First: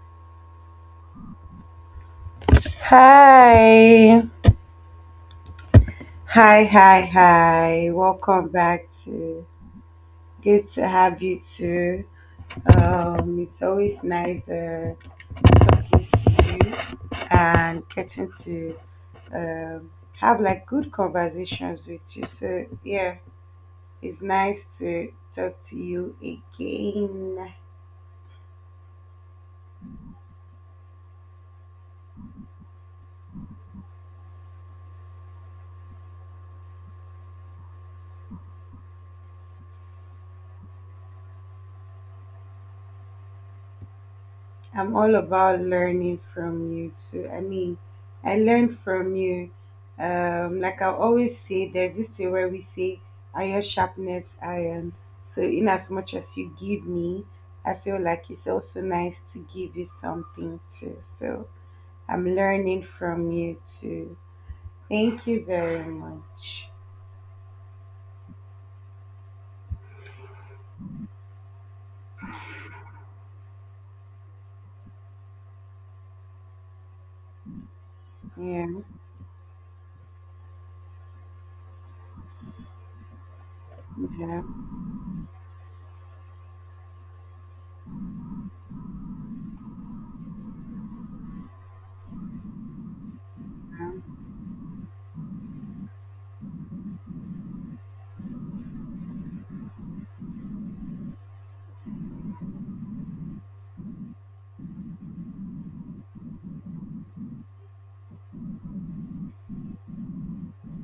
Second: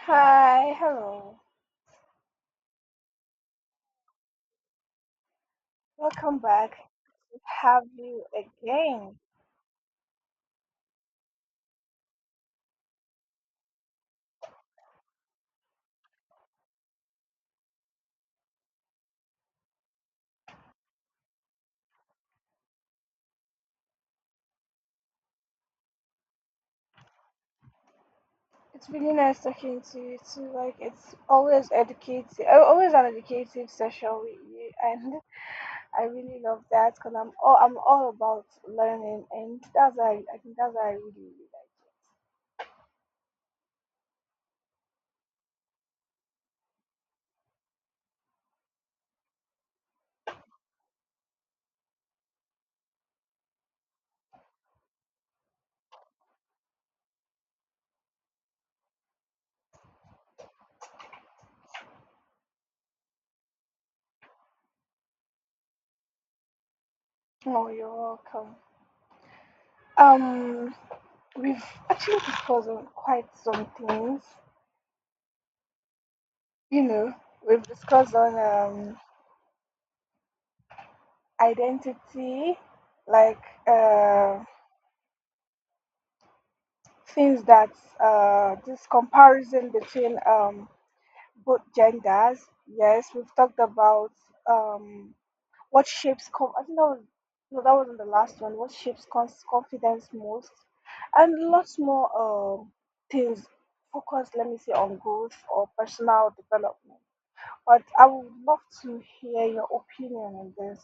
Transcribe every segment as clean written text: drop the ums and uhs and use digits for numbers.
Hi, hello. Hi. Welcome Hi, back. hi, Good to have hi. you Welcome back again. to, good to have you too. It's always nice talking to you and getting to um, have like good conversations with you. So yeah, it's nice to talk to you again. It's really nice talking to you too. Like it's always educative, always an educative session with you, and I really love that because I'm all about learning, and that's why I think that's why I really, really I'm all about learning from you too. I mean, I learn from you. Like I always say, there's this thing where we say, iron sharpness iron. So, in as much as you give me, I feel like it's also nice to give you something too. So, I'm learning from you too. Thank you very much. like. Oh, you're welcome. Um, we've actually discussed on quite some things. You know, we've discussed on Yeah, identity, like yeah. um things that this comparison between both genders, yes, we've talked about um, what shapes. I think that was no, that wasn't the last one. What shapes confidence most, and lots more things. Focus, let me say, on growth or personal development. But I would love to hear your opinion on this.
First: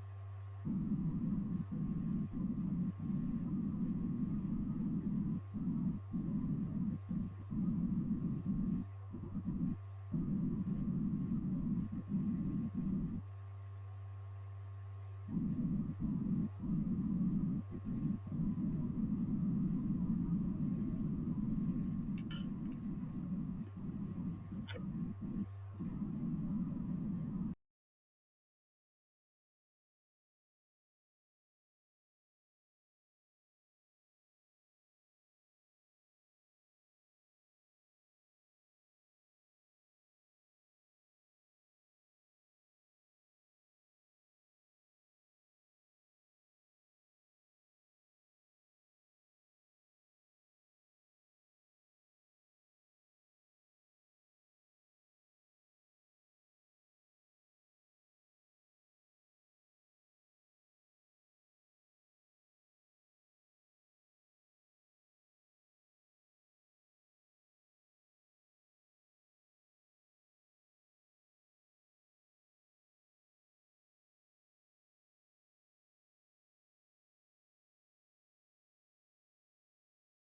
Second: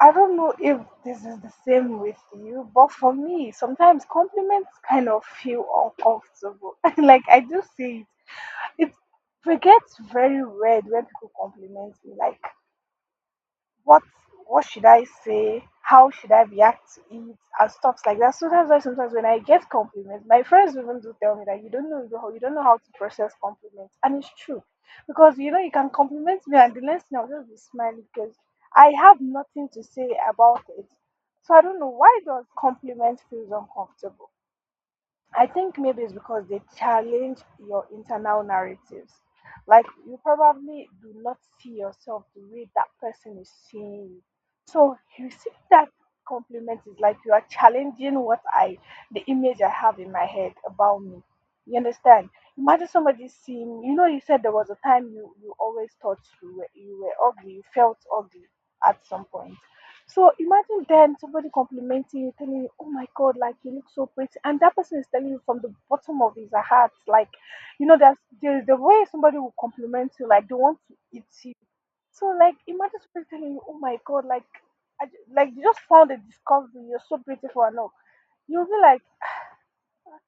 I don't know if this is the same with you, but for me, sometimes compliments kind of feel uncomfortable. Like I do see it. It gets very weird when people compliment me. Like what what should I say? How should I react to it? And stuff like that. So that's why sometimes when I get compliments, my friends even do tell me that you don't know how to process compliments, and it's true, because you know you can compliment me, and the next thing I'll just be smiling because I have nothing to say about it. So I don't know why does compliment feels uncomfortable. I think maybe it's because they challenge your internal narratives. Like you probably do not see yourself the way that person is seeing you. So you see that compliment is like you are challenging what I the image I have in my head about me. You understand? Imagine somebody seeing you know you said there was a time you always thought you were ugly, you felt ugly at some point. So imagine then somebody complimenting you, telling you, "Oh my God, like you look so pretty," and that person is telling you from the bottom of his heart, like, you know, that's the way somebody will compliment you, like they want to eat you. So like, imagine somebody telling you, "Oh my God, like, like you just found a discovery, you're so beautiful," and all. You'll be like,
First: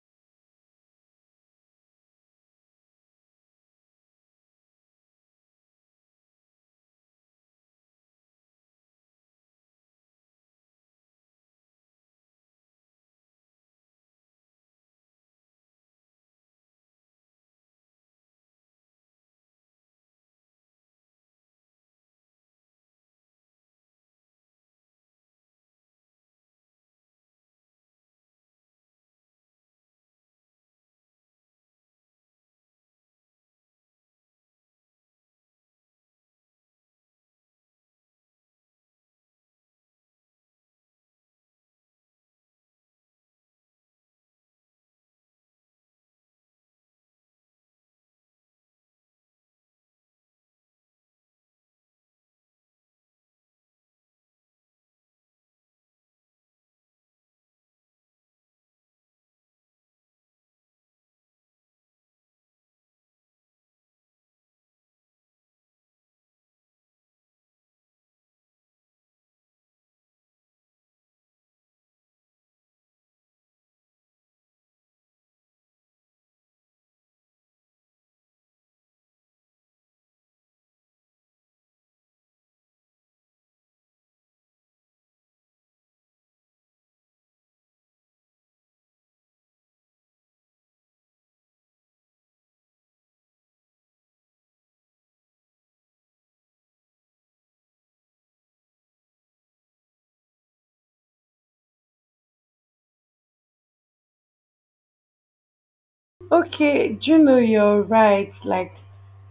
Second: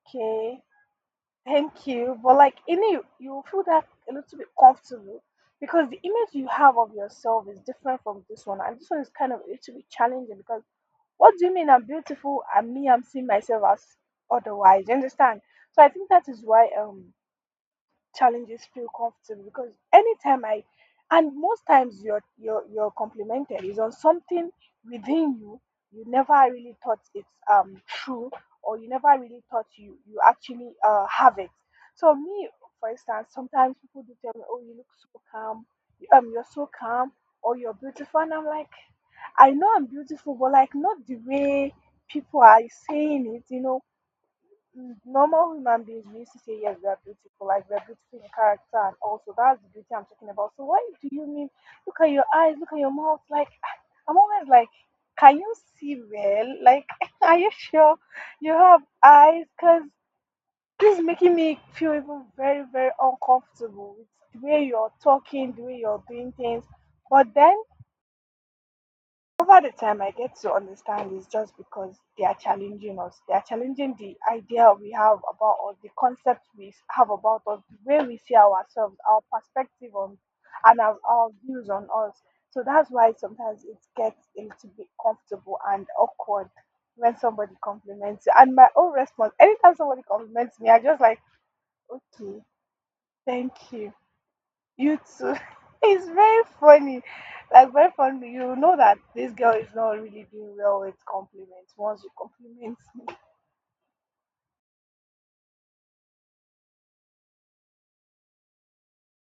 "Okay, thank you," but like in you, you feel that a little bit comfortable. Because the image you have of yourself is different from this one, and this one is kind of a little bit challenging because what do you mean I'm beautiful and me I'm seeing myself as otherwise? You understand? So I think that is why challenges feel comfortable because anytime I and most times you're complimented is on something within you you never really thought it's true or you never really thought you actually have it. So me, for instance, sometimes people do tell me, oh, you look so calm, you're so calm or you're beautiful and I'm like I know I'm beautiful, but like not the way people are saying it. You know, mm, normal human beings we used to say yes, we are beautiful, like we are beautiful in character, and also that's the beauty I'm talking about. So why do you mean? Look at your eyes, look at your mouth. Like I'm always like, can you see well? Like, are you sure you have eyes? Cause this is making me feel even very, very uncomfortable with the way you're talking, the way you're doing things. But then over the time, I get to understand it's just because they are challenging us. They are challenging the idea we have about us, the concept we have about us, the way we see ourselves, our perspective on, and our views on us. So that's why sometimes it gets a little bit comfortable and awkward when somebody compliments you. And my own response, anytime somebody compliments me, I just like, okay, thank you you too. It's very funny. Like very funny. You know that this girl is not really doing well with compliments once you compliment me. Okay, do you know you're right. Like,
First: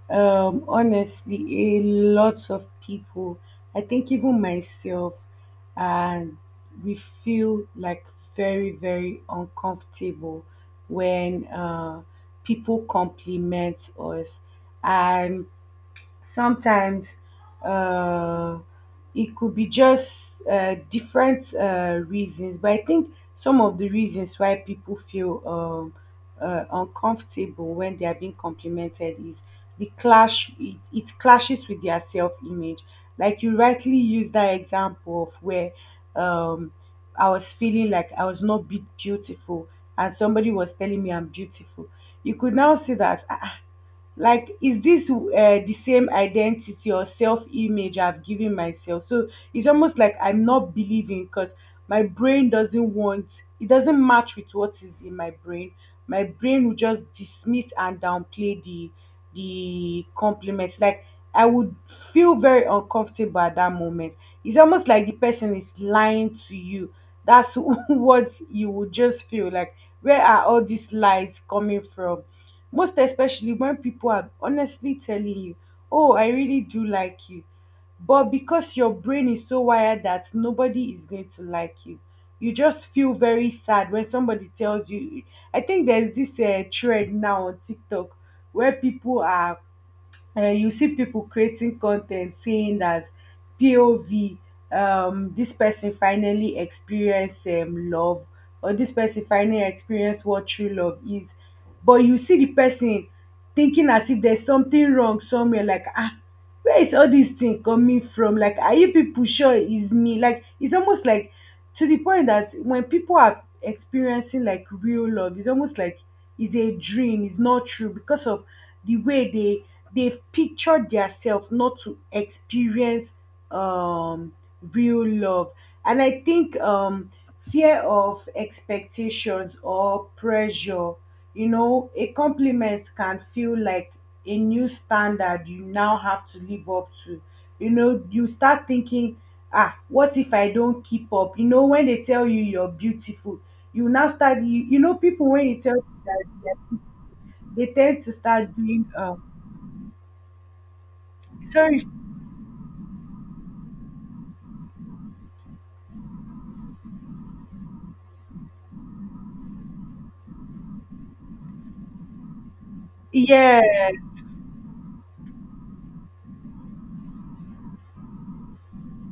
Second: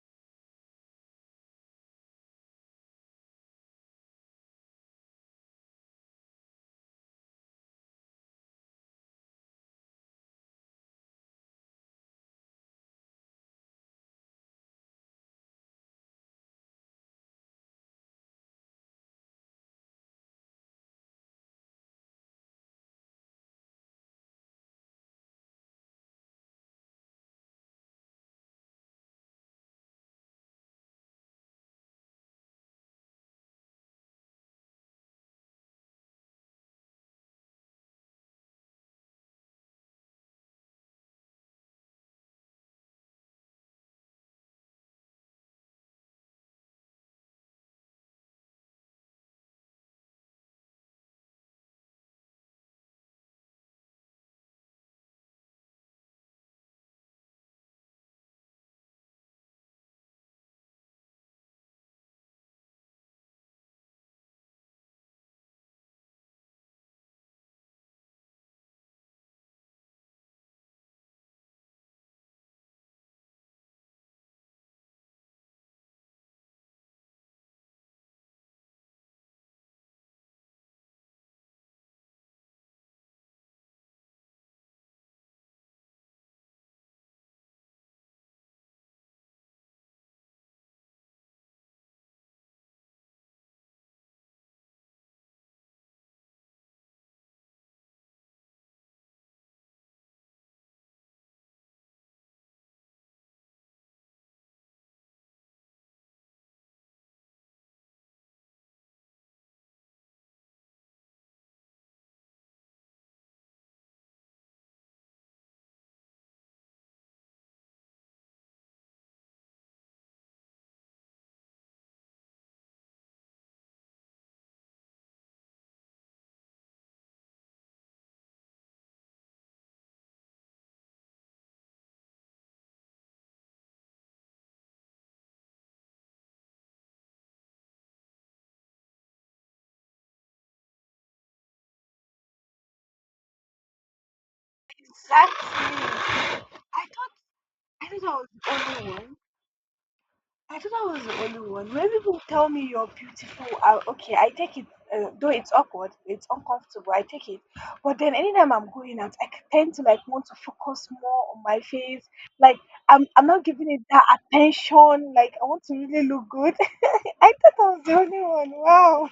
honestly, a lot of people, I think even myself, and we feel like very, very uncomfortable when people compliment us. And sometimes uh, it could be just different reasons, but I think some of the reasons why people feel uncomfortable when they are being complimented is the clash. It clashes with their self-image, like you rightly used that example of where um, I was feeling like I was not beautiful and somebody was telling me I'm beautiful. You could now see that, like, is this the same identity or self-image I've given myself? So it's almost like I'm not believing because my brain doesn't want, it doesn't match with what is in my brain. My brain will just dismiss and downplay the compliments. Like, I would feel very uncomfortable at that moment. It's almost like the person is lying to you. That's what you would just feel like, where are all these lies coming from, most especially when people are honestly telling you, "Oh, I really do like you." But because your brain is so wired that nobody is going to like you just feel very sad when somebody tells you. I think there's this trend now on TikTok where people are, you see people creating content saying that, POV, this person finally experienced love, or this person finally experienced what true love is. But you see the person thinking as if there's something wrong somewhere, like, ah, where is all this thing coming from? Like, are you people sure it's me? Like, it's almost like, to the point that when people are experiencing like real love, it's almost like it's a dream, it's not true because of the way they've pictured theirself not to experience um real love. And I think fear of expectations or pressure, a compliment can feel like a new standard you now have to live up to. You know you start thinking, ah, what if I don't keep up? When they tell you you're beautiful, you now start, you know people, when Exactly. you tell them I that, thought they I thought I was tend to start the doing only one. I thought I was the only one. sorry. When people tell me you're beautiful, I, okay, I take it. Though it's awkward, it's uncomfortable. I take it, but then anytime I'm going out, I tend to like want to focus more on my face. Like I'm not Yeah. giving it that attention. Like I want to really look good. I thought I was the only one. Wow,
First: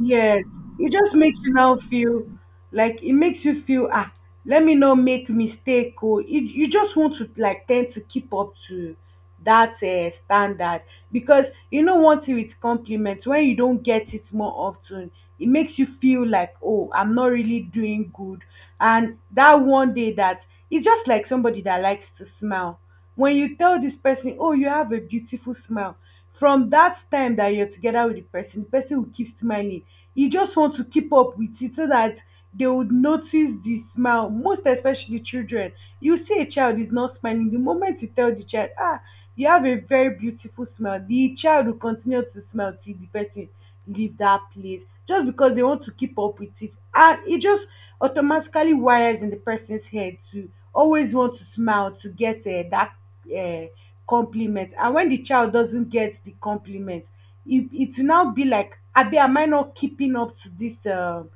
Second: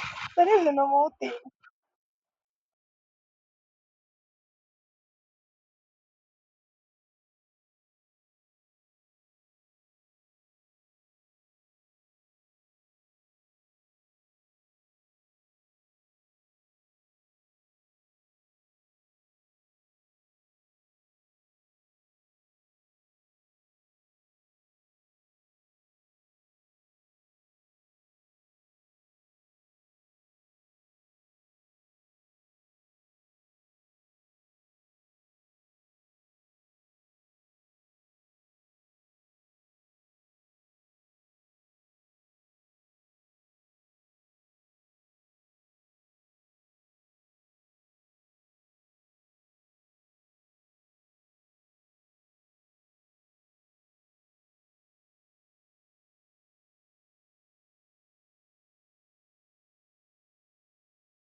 Yes, that is a it just normal thing, makes you now feel like, it makes you feel, ah, let me not make mistake. Or you just want to like tend to keep up to that standard because, you know, one thing with compliments, when you don't get it more often, it makes you feel like, oh, I'm not really doing good. And that one day that, it's just like somebody that likes to smile. When you tell this person, oh, you have a beautiful smile, from that time that you're together with the person, the person will keep smiling. You just want to keep up with it so that they would notice the smile, most especially children. You see a child is not smiling, the moment you tell the child, ah, you have a very beautiful smile, the child will continue to smile till the person leave that place, just because they want to keep up with it. And it just automatically wires in the person's head to always want to smile to get that uh, compliment. And when the child doesn't get the compliment, it will now be like, abi, am I not keeping up to this,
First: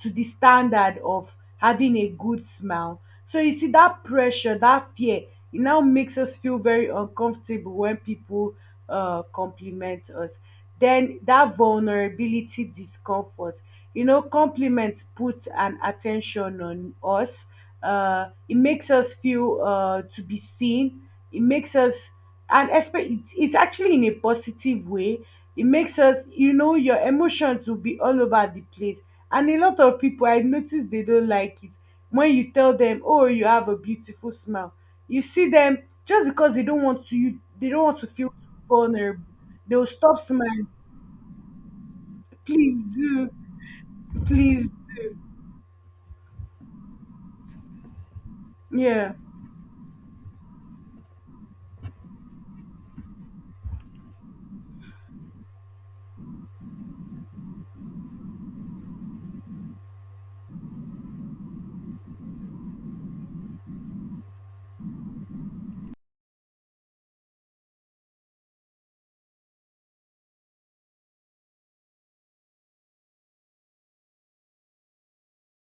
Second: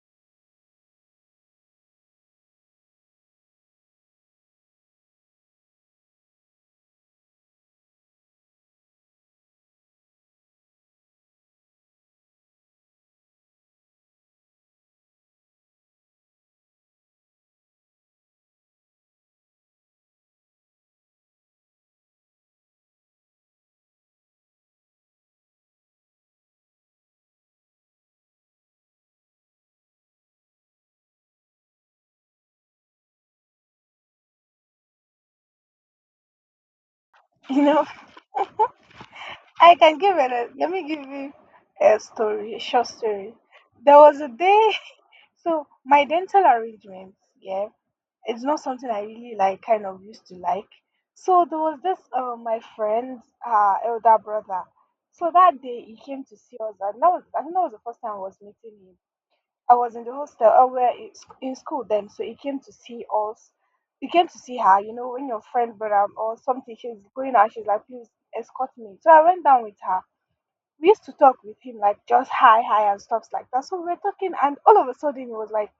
to the standard of having a good smile? So you see that pressure, that fear, it now makes us feel very uncomfortable when people compliment us. Then that vulnerability, discomfort, compliments put an attention on us. Uh it makes us feel to be seen. It makes us and expect, it's actually in a positive way, it makes us, your emotions will be all over the place. And a lot of people, I notice they don't like it when you tell them, oh, you have a beautiful smile. You see them, just because you they don't know. want to feel vulnerable, I they'll can give stop it. A, smiling. let me give you a story, a Please short do. story. There was a Please. day. So my dental arrangements, yeah, it's not something I Yeah. really like kind of used to like. So there was this my friend's elder brother. So that day he came to see us, and that was I think that was the first time I was meeting him. I was in the hostel, we were in in school then, so he came to see us. He came to see her, you know, when your friend brother or something, she's going out, she's like, please escort me. So I went down with her. We used to talk with him, like just hi, hi, and stuff like that. So we were talking, and all of a sudden, he was like,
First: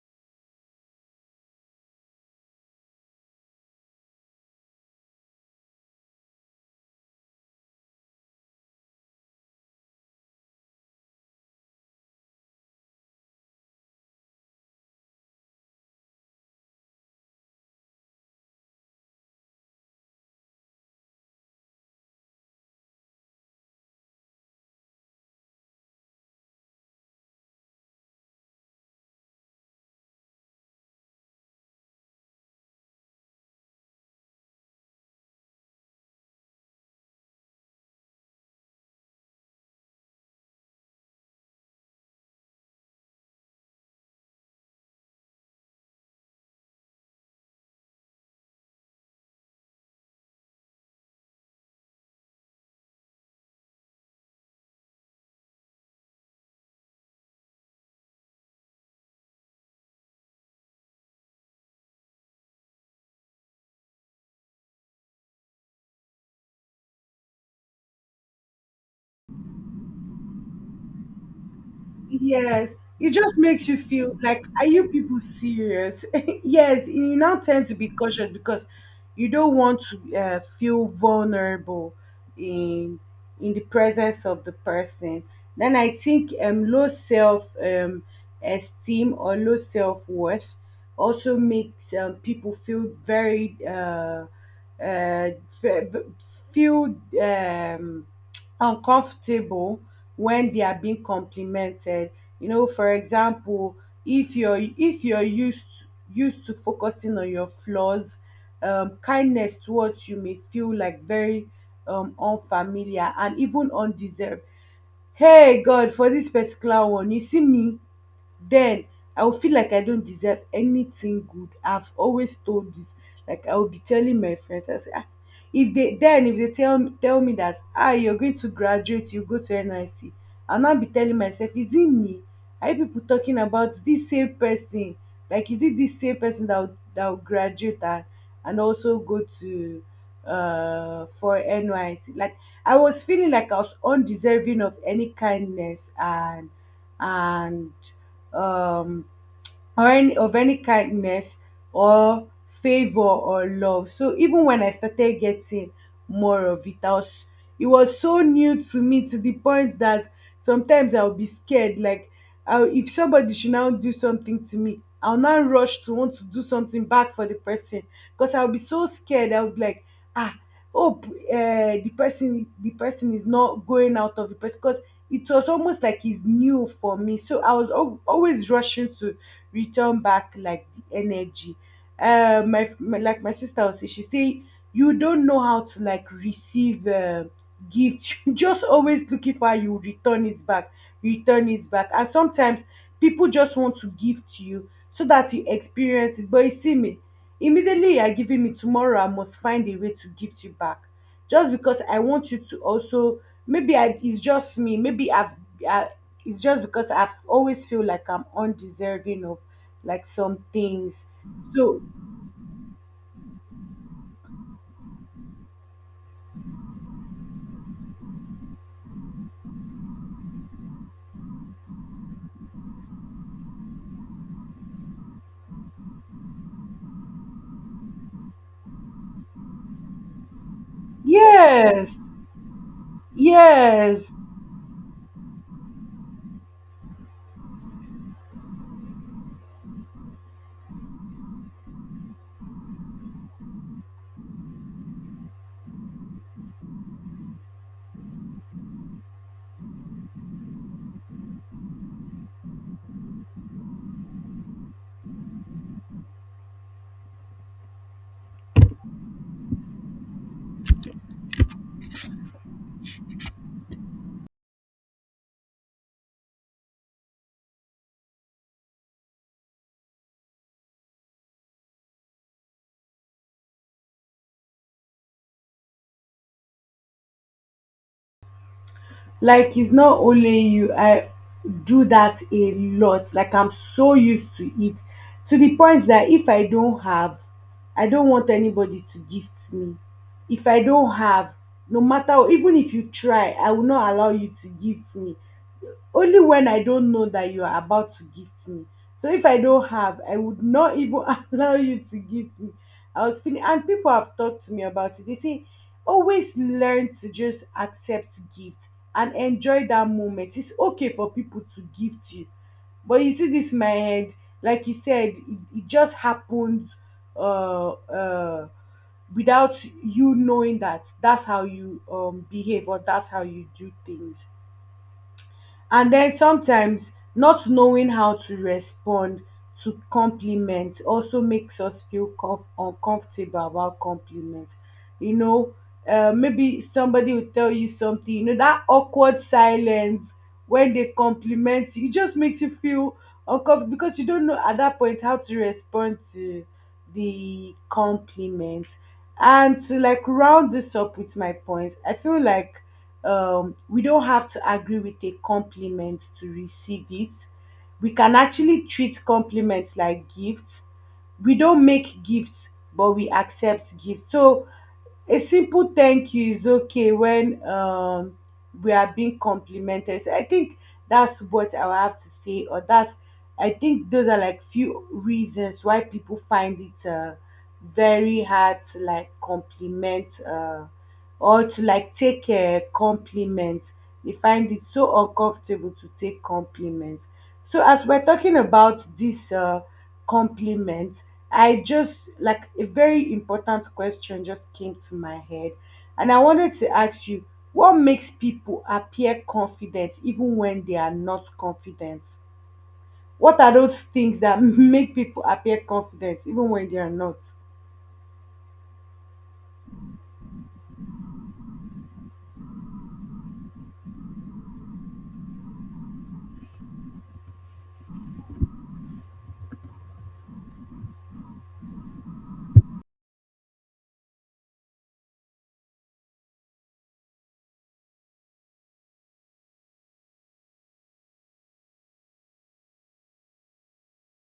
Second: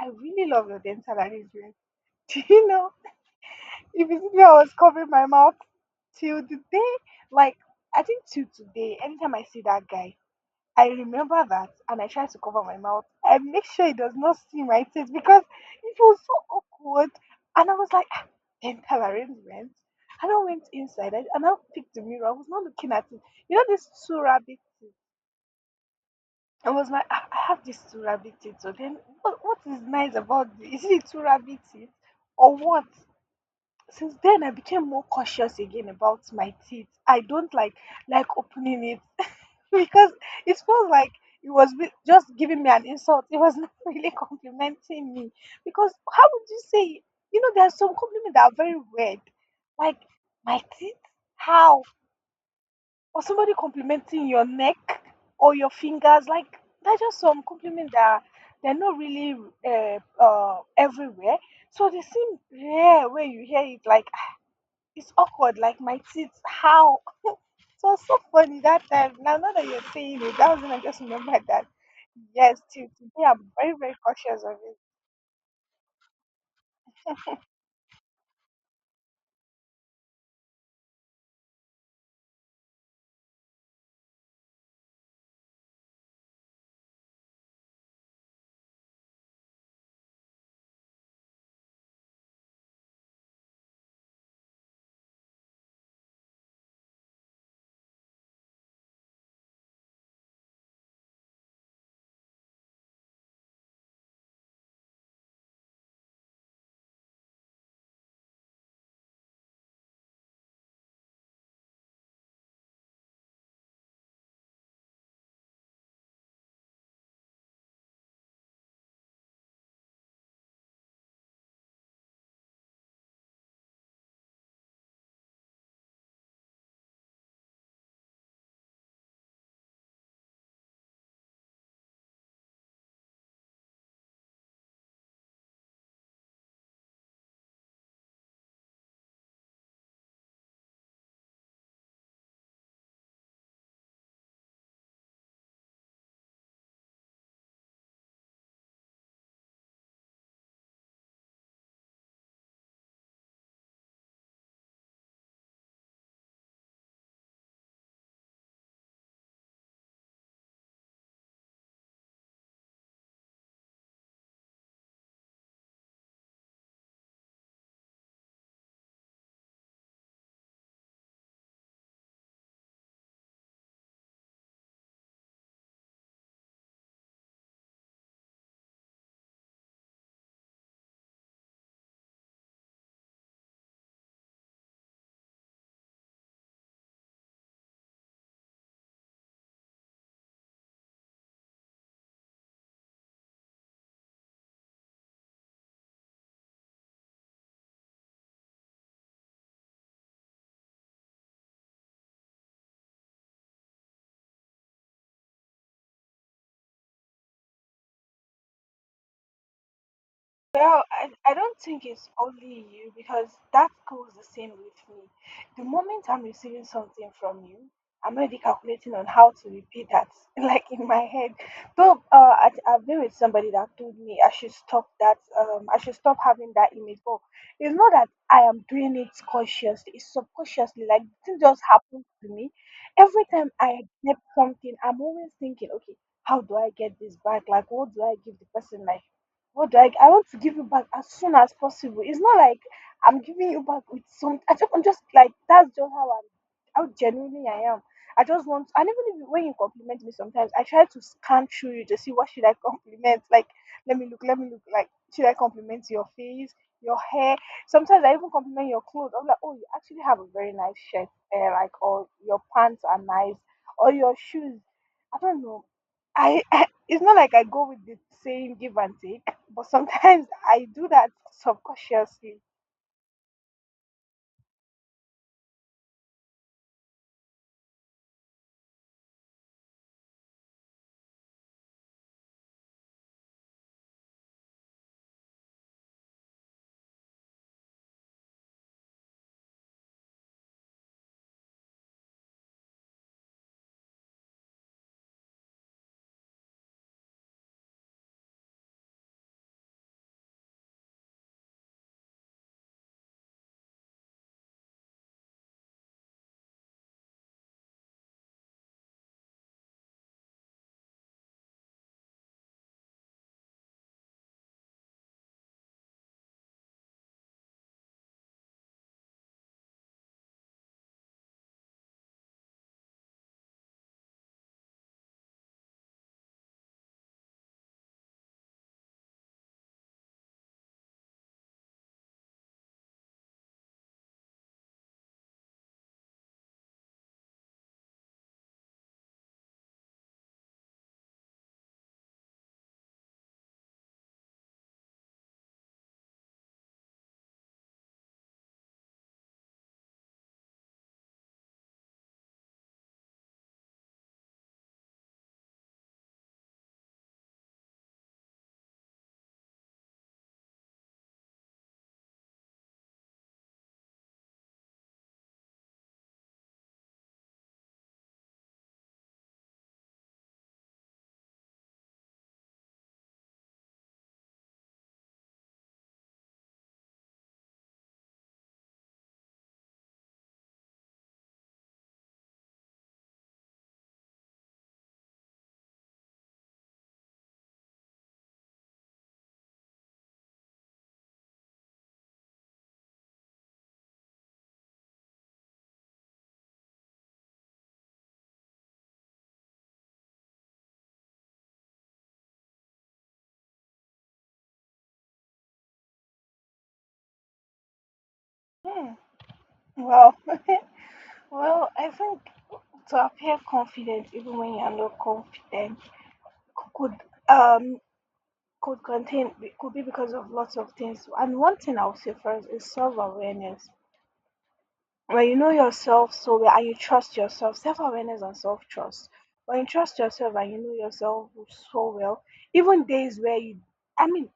I really love your dental arrangement. Do you know? If you see me, I was covering my mouth till the day, like I think till today. Anytime I see that guy, I remember that, and I try to cover my mouth. I make sure he does not see my face because it was so awkward. And I was like, "Ah, dental arrangement. And I went inside and I picked the mirror. I was not looking at it. You know this Surah big thing. I was like, "Ah, I have this Surah big teeth. So then, what is nice about this? Is it Surah big teeth or what? Since then I became more cautious again about my teeth I don't like opening it because it feels like it was just giving me an insult it was not really complimenting me because how would you say you know there are some compliments that are very weird like my teeth how or somebody complimenting your neck or your fingers like that's just some compliments that they're not really everywhere so they seem rare when you hear it like it's awkward, like my teeth, how? So it was so funny that time. Now that you're saying it, that was when I just remembered that, yes, Yes, till it today just I'm makes very, you very feel cautious like, of are it. you people serious? Yes, you now tend to be cautious because you don't want to feel vulnerable in in the presence of the person. Then I think low self esteem or low self worth also makes people feel very uh, fe- feel um, uncomfortable when they are being complimented. You know for example, if you're used to focusing on your flaws, kindness towards you may feel like very unfamiliar and even undeserved. Hey God, for this particular one, you see me. Then I will feel like I don't deserve anything good. I've always told this, like I will be telling my friends, I say, ah, if they tell me that, ah, you're going to graduate, you go to NYSC. I'll now be telling myself, is it me? Are you people talking about this same person? Like, is it this same person that will graduate and, also go to for NYC? Like, I was feeling like I was undeserving of any kindness, and and um, or any of any kindness or favor or love. So even when I started getting more of it, I was it was so new to me to the point that sometimes I'll be scared. Like if somebody should now do something to me, I'll now rush to want to do something back for the person because I'll be so scared. I'll be like, ah, hope the person is not going out of the person because it was almost like it's new for me. So I was always rushing to return back like the energy. My, like my sister will say, she say you don't know how to like receive gifts. Just always looking for how you return it back, and sometimes people just want to give to you so that you experience it. But you see me, immediately you are giving me, tomorrow I must find a way to give you back, just because I want you to also, maybe I it's just me, maybe I, it's just because I've always feel like I'm undeserving of like some Well, things. I don't So think it's only you because that goes the same with me. The moment I'm receiving something from you, I'm already calculating on how to repeat that, like in my head. Though I've been with somebody that told me I should stop that, I should stop having that image. But it's not that I am doing it consciously, it's subconsciously. Like, it just yes, happens to me. Every time I yes. get something, I'm always thinking, okay, how do I get this back? Like, what do I give the person? Like, what do I want to give you back as soon as possible. It's not like I'm giving you back with some. I'm just like that's just how how genuinely I am. I just want, and even if, when you compliment me, sometimes I try to scan through you to see what should I compliment. Like, let me look. Like, should I compliment your face, your hair? Sometimes I even compliment your clothes. I'm like, oh, you actually have a very nice shirt, eh, like, or your pants are nice, or your shoes. I don't know. I it's not like I go with the same give and take. But sometimes I do that subconsciously. Like it's not only you. I do that a lot. Like I'm so used to it, to the point that if I don't have, I don't want anybody to gift me. If I don't have, no matter even if you try, I will not allow you to gift me. Only when I don't know that you are about to gift me. So if I don't have, I would not even allow you to gift me. I was feeling, and people have talked to me about it, they say, always learn to just accept gift and enjoy that moment, it's okay for people to gift you. But you see this my head, like you said, it just happened, uh uh without you knowing that that's how you behave or that's how you do things. And then sometimes, not knowing how to respond to compliments also makes us feel uncomfortable about compliments. You know, Maybe somebody will tell you something, that awkward silence when they compliment you, it just makes you feel uncomfortable because you don't know at that point how to respond to the compliment. And to like round this up with my point, I feel like, we don't have to agree with a compliment to receive it. We can actually treat compliments like gifts. We don't make gifts, but we accept gifts. So a simple thank you is okay when we are being complimented. So I think that's what I will have to say, or that's, I think those are like few reasons why people find it very hard to like compliment, or to like take a compliment. They find it so uncomfortable to take compliments. So as we're talking about this compliment, I just like a very important question just came to my head, and I wanted to ask you, what makes people appear confident even when they are not confident? What are those things that make people appear confident even when they are not? Hmm. Well, well, I think to appear confident even when you're not confident could um could contain could be because of lots of things. And one thing I'll say first is self awareness. When you know yourself so well and you trust yourself, self awareness and self trust. When you trust yourself and you know yourself so well, even days where you I mean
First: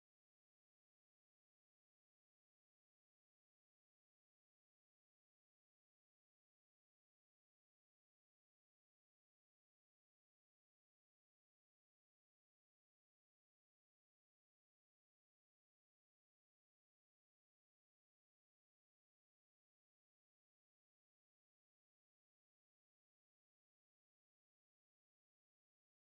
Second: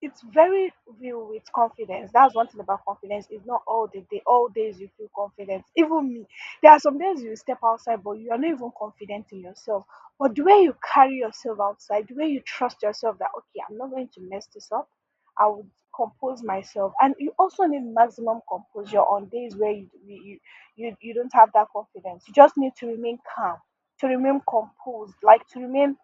it's very real with confidence. That's one thing about confidence. It's not all the day, all days you feel confident. Even me, there are some days you step outside, but you are not even confident in yourself. But the way you carry yourself outside, the way you trust yourself that, okay, I'm not going to mess this up, I would compose myself. And you also need maximum composure on days where you don't have that confidence. You just need to remain calm, to remain composed, like to remain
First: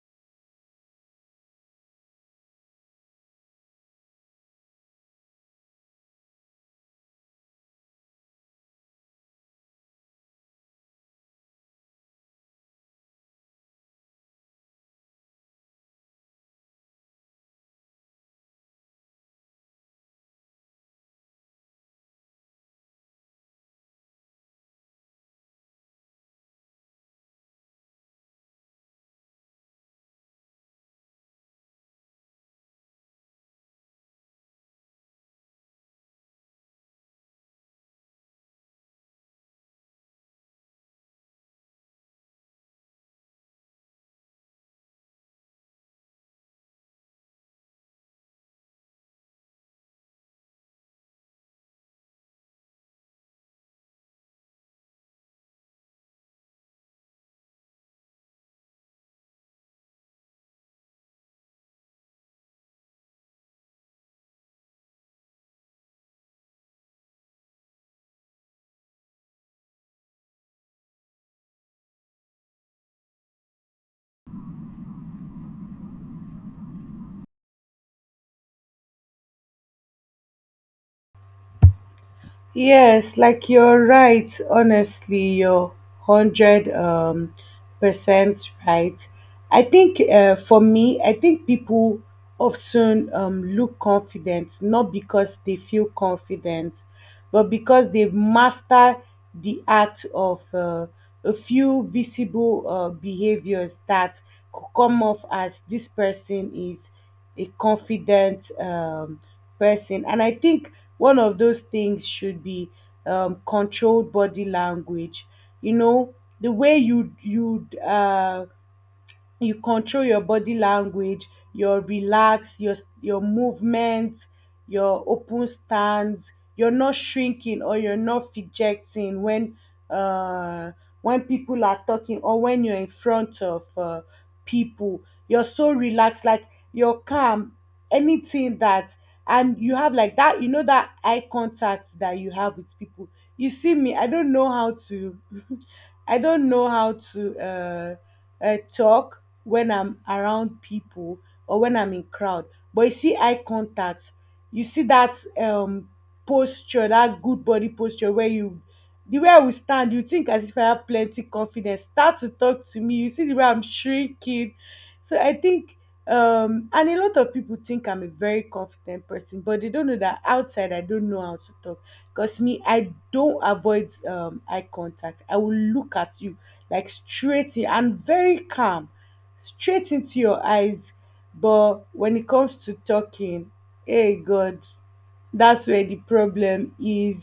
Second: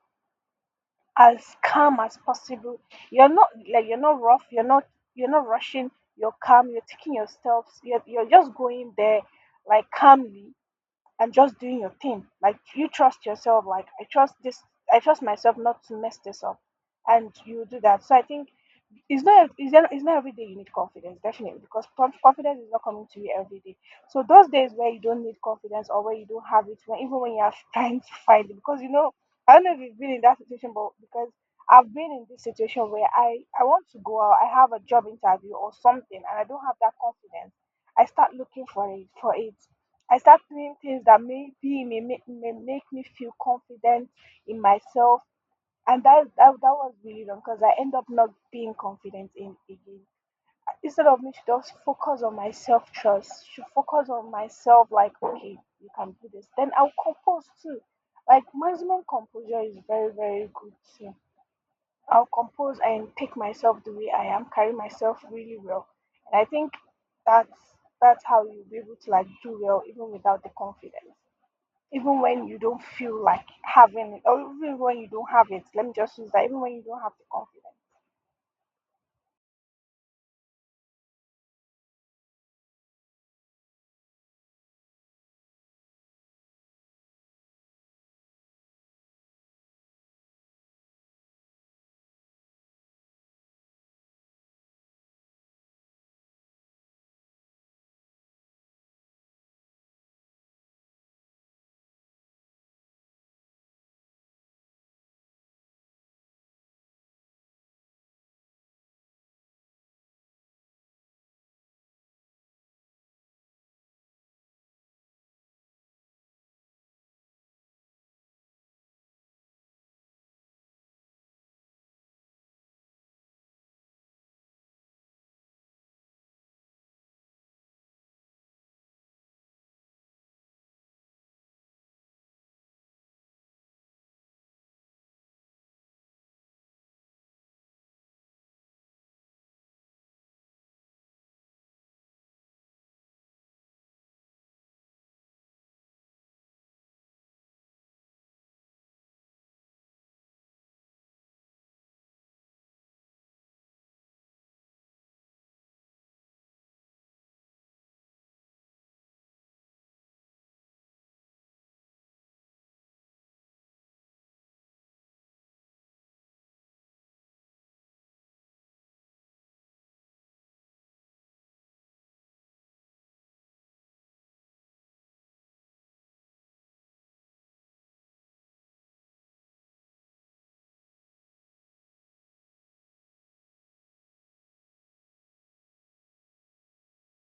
as calm as possible. You're not like you're not rough. You're not rushing. You're calm. You're taking your steps. You're just going there like calmly and just doing your thing. Like you trust yourself. Like I trust this. I trust myself not to mess this up, and you do that. So I think it's not ev- it's not every day you need confidence definitely because confidence is not coming to you every day, so those days where you don't need confidence or where you don't have it when, even when you are trying to find it because I don't know if you've been in that situation, but because I've been in this situation where I want to go out, I have a job interview or something and I don't have that confidence. I start looking for it. I start doing things that may make me feel confident in myself. And that was really wrong because I end up not being confident in again. Instead of me to just focus on my self trust, should focus on myself. Like okay, you can do this. Then I'll compose too. Like maximum composure is very very good too. I'll compose and take myself the way I am, carry myself really well, and I think that's how you'll be able to like do well even without the confidence, even when you don't feel like having it, or even when you don't have it, let me just use that, even when you don't have the confidence. Yes, like you're right. Honestly, you're hundred percent right. I think for me, I think people often look confident not because they feel confident, but because they've mastered the art of a few visible behaviors that could come off as this person is a confident person. And I think one of those things should be controlled body language. You know, the way you control your body language, your relax, your movement, your open stance. You're not shrinking or you're not fidgeting when uh, when people are talking or when you're in front of people. You're so relaxed, like you're calm. Anything that And you have like that, you know, that eye contact that you have with people. You see me, I don't know how to, I don't know how to talk when I'm around people or when I'm in crowd. But you see eye contact, you see that posture, that good body posture where you the way I will stand, you think as if I have plenty confidence. Start to talk to me. You see the way I'm shrinking. So I think, and a lot of people think I'm a very confident person, but they don't know that outside I don't know how to talk. Because me, I don't avoid eye contact. I will look at you like straight in and very calm, straight into your eyes. But when it comes to talking, hey God, that's where the problem is.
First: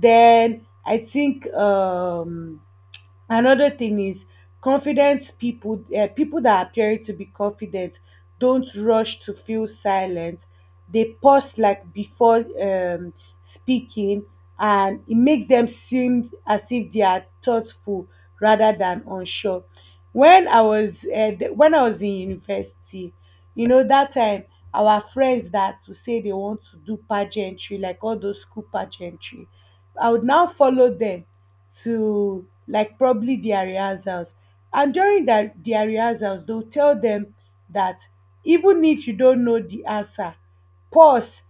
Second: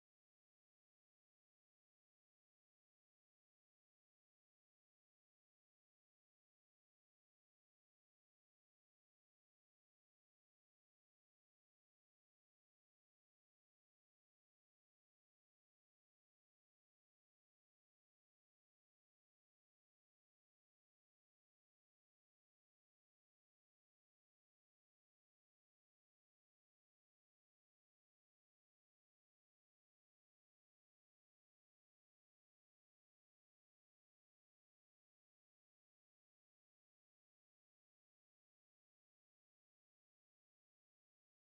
Then I think, another thing is confident people, people that appear to be confident, don't rush to feel silent. They pause like before speaking, and it makes them seem as if they are thoughtful rather than unsure. When I was in university, you know that time our friends that would say they want to do pageantry like all those school pageantry, I would now follow them to like probably their rehearsals. And during their rehearsals, they'll tell them that even if you don't know the answer, pause,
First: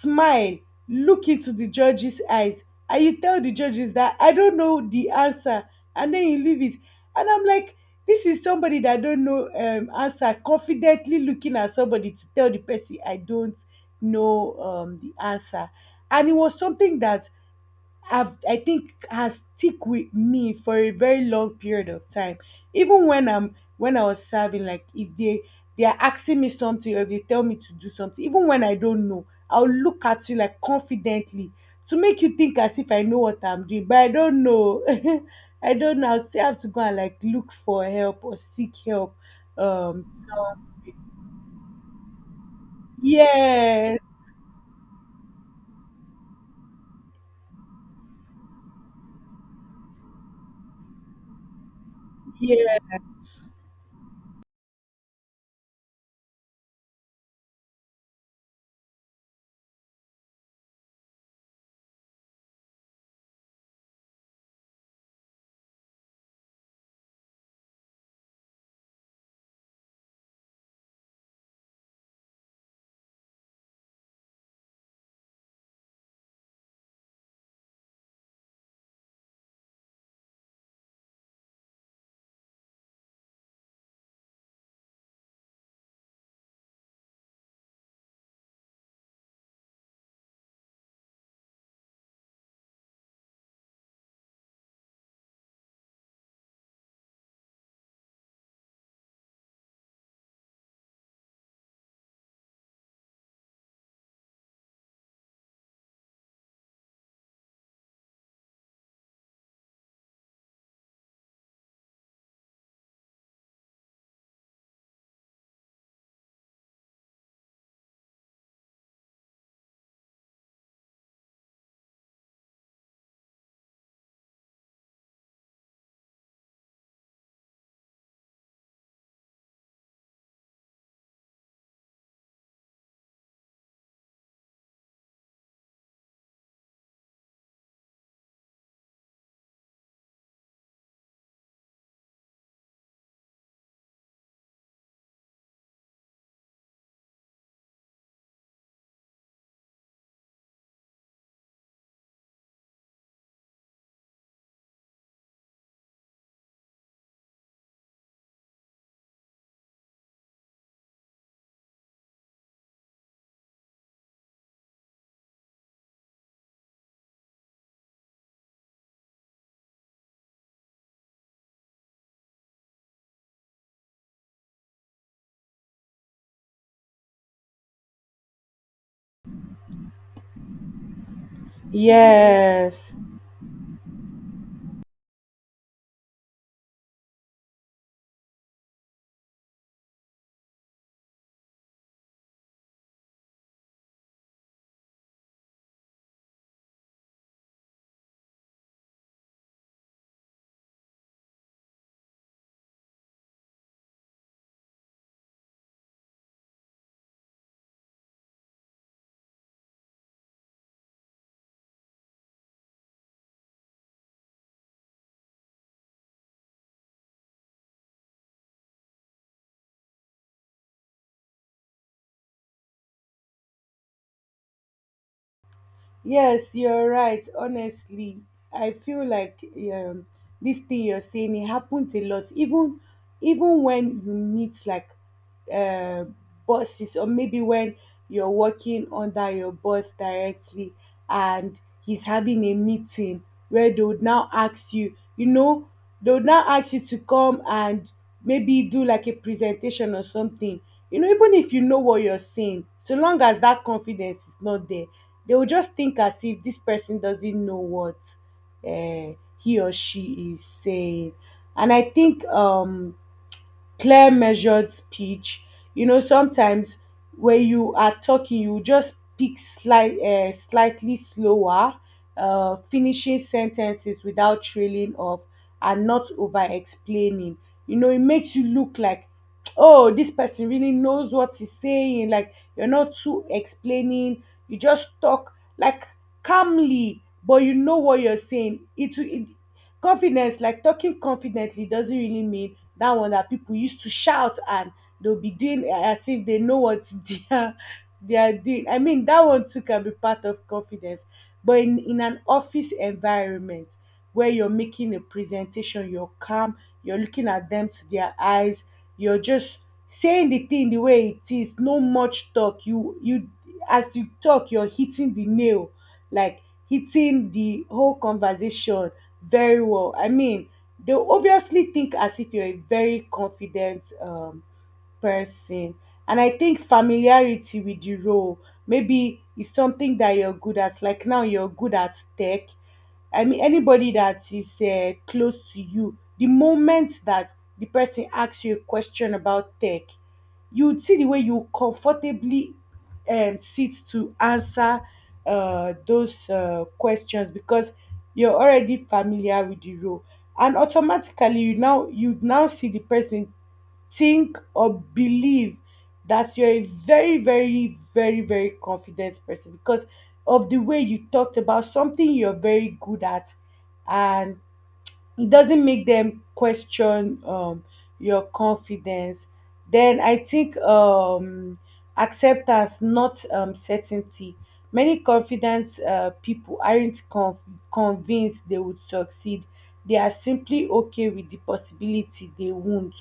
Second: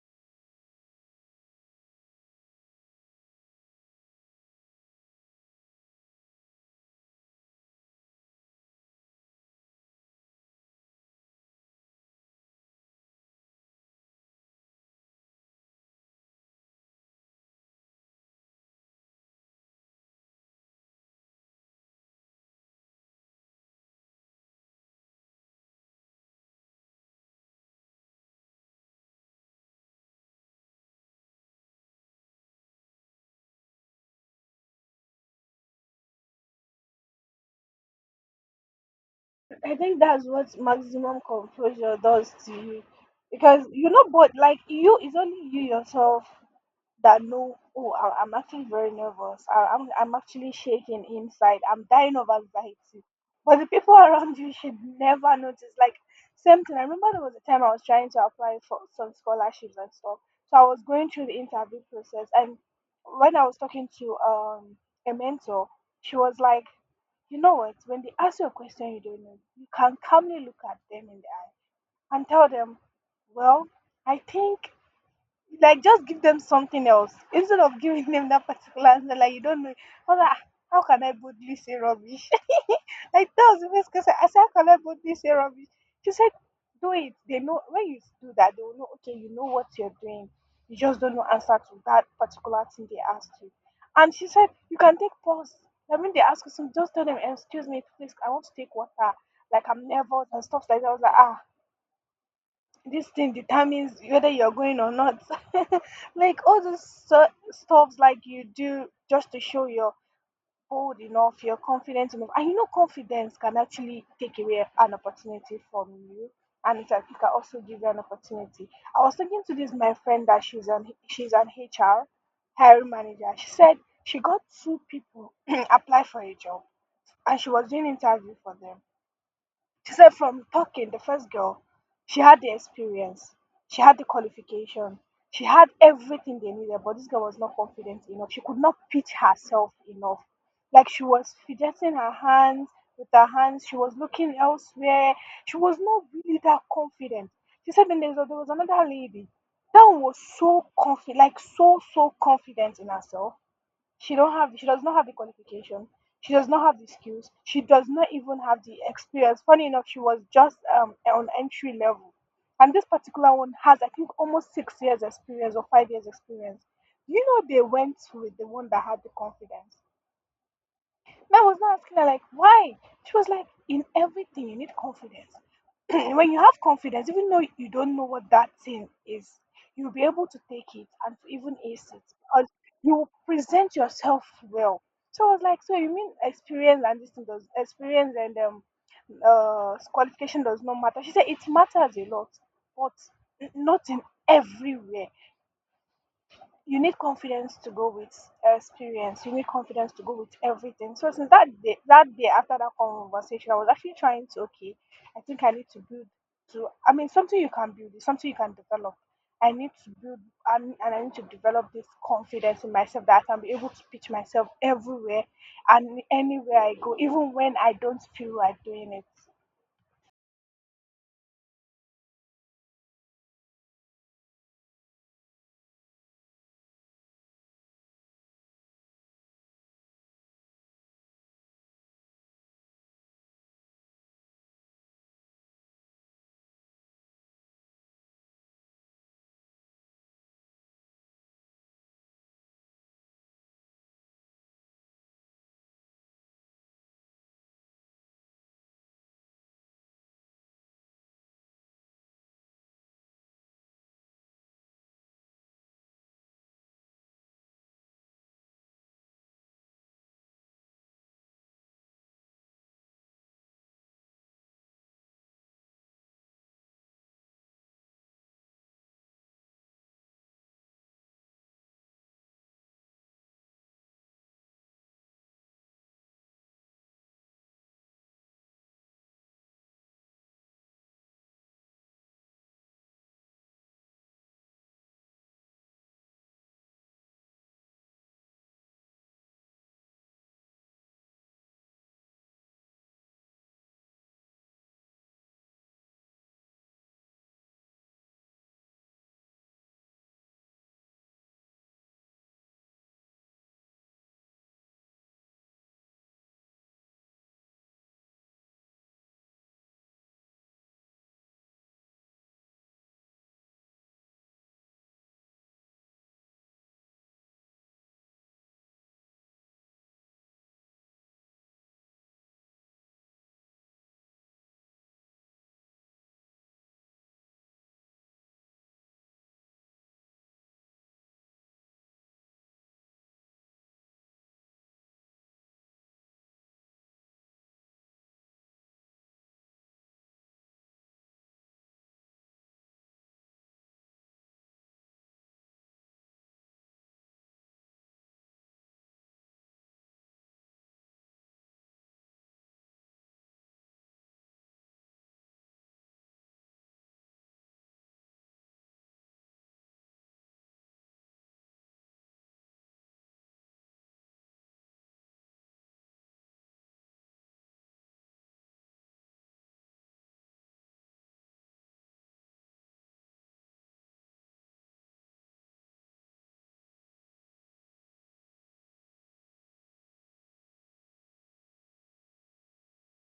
smile, look into the judges eyes and you tell the judges that I don't know the answer, and then you leave it. And I'm like, this is somebody that don't know answer confidently looking at somebody to tell the person I don't know the answer. And it was something that have I think has stick with me for a very long period of time. Even when I was serving, like if they are asking me something or if they tell me to do something, even when I don't know, I'll look at you like confidently to make you think as if I know what I'm doing, but I don't know. I don't know. I'll still have to go and like look for help or seek help. I think that's So, what maximum composure does to you. Because you're yes. not bored, like you, it's only you yourself that, no, oh, I'm actually very nervous, I'm actually shaking inside, I'm dying of Yes. anxiety, but the people around you should never notice. Like same thing, I remember there was a time I was trying to apply for some scholarships and stuff, so I was going through the interview process and when I was talking to a mentor, she was like, you know what, when they ask you a question you don't know, you can calmly look at them in the eye and tell them, well, I think, like just give them something else instead of giving them that particular answer. Like you don't know. I was like, "Ah, how can I boldly say rubbish?" Like that was the first question. I said, how can I boldly say rubbish? She said, do it. They know when you do that, they will know, okay, you know what you're doing. You just don't know answer to that particular thing they asked you. And she said, you can take pause. I mean, they ask you something, just tell them, excuse me, please, I want to take water. Like I'm nervous and stuff like that. I was like, ah, this thing determines whether you're going or not. Like all those stuffs like you do just to show you're bold enough, you're confident enough. And you know confidence can actually take away an opportunity from you. And it can also give you an opportunity. I was talking to this my friend that she's an HR hiring manager. She said she got two people apply for a job and she was doing interview for them. She said from talking, the first girl, she had the experience, she had the qualification, she had everything they needed, but this girl was not confident enough. She could not pitch herself enough. Like she was fidgeting her hands with her hands, she was looking elsewhere. She was not really that confident. She said then there was another lady. That one was so confident, like so, so confident in herself. She does not have the qualification, she does not have the skills, she does not even have the experience. Funny enough, she was just on entry level, and this particular one has, I think, almost 6 years experience or 5 years experience. Do you know they went with the one that had the confidence? And I was not asking her like why. She was like, in everything you need confidence. When you have confidence, even though you don't know what that thing is, you'll be able to take it and to even ace it because Yes. you will present yourself well. So I was like, so you mean experience and qualification does not matter? She said it matters a lot, but not in everywhere, you need confidence to go with experience. You need confidence to go with everything. So since that day after that conversation, I was actually trying to okay, I think I need to build to. I mean, something you can build, is something you can develop. I need to build and, I need to develop this confidence in myself that I can be able to pitch myself everywhere and anywhere I go, even when I don't feel like doing it. Yes, you're right. Honestly, I feel like, um, this thing you're saying, it happens a lot. Even when you meet like uh, bosses, or maybe when you're working under your boss directly, and he's having a meeting where they would now ask you, they would now ask you to come and maybe do like a presentation or something. You know, even if you know what you're saying, so long as that confidence is not there, they will just think as if this person doesn't know what uh, he or she is saying. And I think, clear measured speech, sometimes when you are talking you just speak slightly slower, finishing sentences without trailing off and not over explaining. It makes you look like, oh, this person really knows what he's saying. Like you're not too explaining, you just talk like calmly, but you know what you're saying. It Confidence, like talking confidently, doesn't really mean that one that people used to shout and they'll be doing as if they know what they are doing. I mean, that one too can be part of confidence. But in an office environment where you're making a presentation, you're calm, you're looking at them to their eyes, you're just saying the thing the way it is, no much talk. You as you talk, you're hitting the nail, like hitting the whole conversation very well. I mean, they obviously think as if you're a very confident person. And I think familiarity with the role maybe is something that you're good at. Like now, you're good at tech. I mean, anybody that is close to you, the moment that the person asks you a question about tech, you would see the way you comfortably sit to answer those questions because you're already familiar with the role, and automatically you now see the person think or believe that you're a very, very, very, very confident person because of the way you talked about something you're very good at, and it doesn't make them question your confidence. Then I think, acceptance, not certainty. Many confident people aren't convinced they would succeed. They are simply okay with the possibility they won't.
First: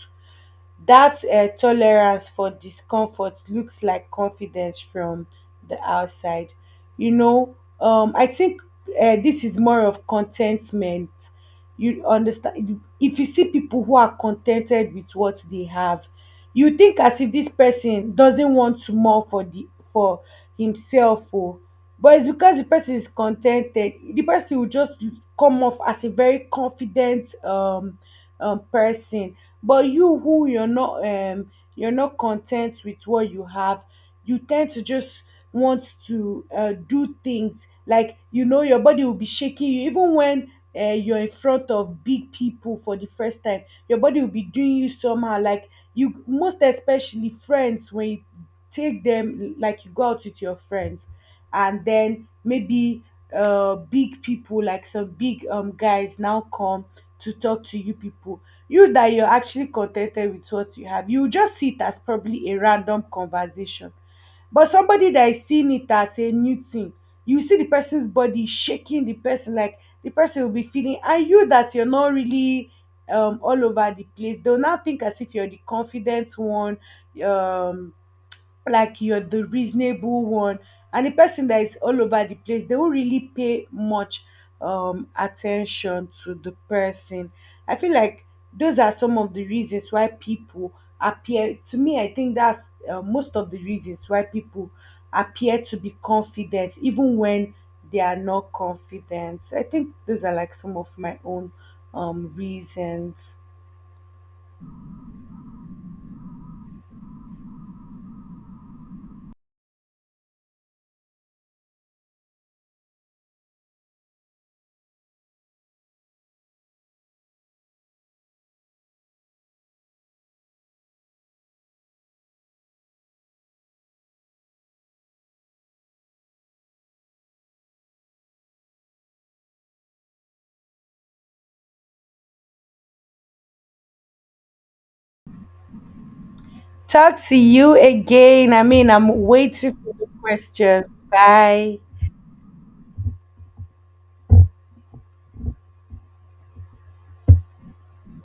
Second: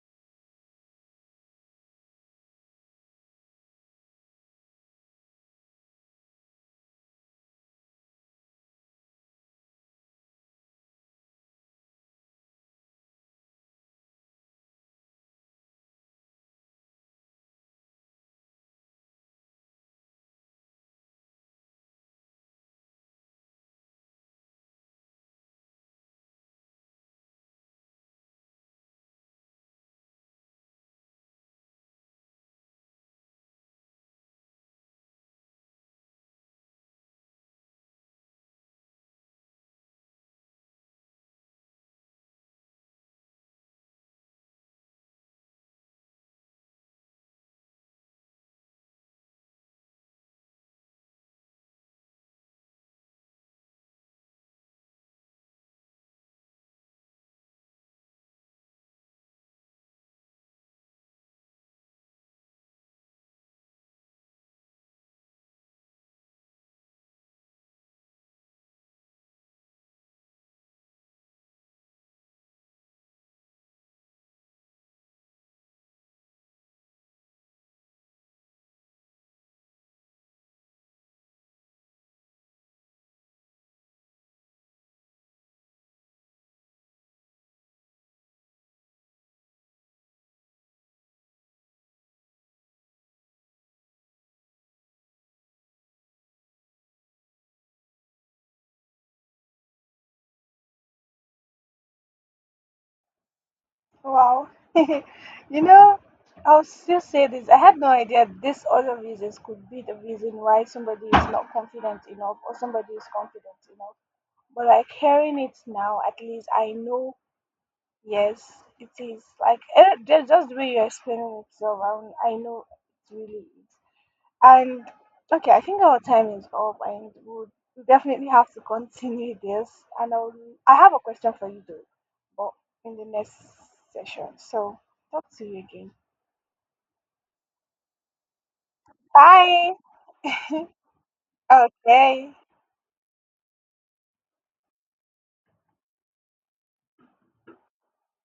That tolerance for discomfort looks like confidence from the outside. You know, I think this is more of contentment. You understand? If you see people who are contented with what they have, you think as if this person doesn't want more for the for himself, or but it's because the person is contented, the person will just come off as a very confident, person. But you who you're not, you're not content with what you have, you tend to just want to do things. Like, your body will be shaking you, even when you're in front of big people for the first time. Your body will be doing you somehow. Like you, most especially friends, when you take them, like you go out with your friends and then maybe big people, like some big guys now come to talk to you people, you that you're actually contented with what you have, you just see it as probably a random conversation. But somebody that is seeing it as a new thing, you see the person's body shaking, the person, like the person will be feeling, and you that you're not really all over the place, they'll now think as if you're the confident one, um like you're the reasonable one, and the person that is all over the place, they won't really pay much attention to the person. I feel like those are some of the reasons why people appear to me, I think that's most of the reasons why people appear to be confident even when they are not confident. I think those are like some of my own reasons. Wow. You know, I'll still say this. I had no idea this other reasons could be the reason why somebody is not confident enough or somebody is confident enough. But like hearing it now, at least I know, yes, it is. Like eh, just the way you're explaining it, so I know it really is. And okay, I think our time is up, and we'll, we definitely have to continue this. And I'll, I have a question for you though, but in the next session. So talk to you again. Talk to you again. I mean, I'm waiting Bye. for the questions. Bye. Okay.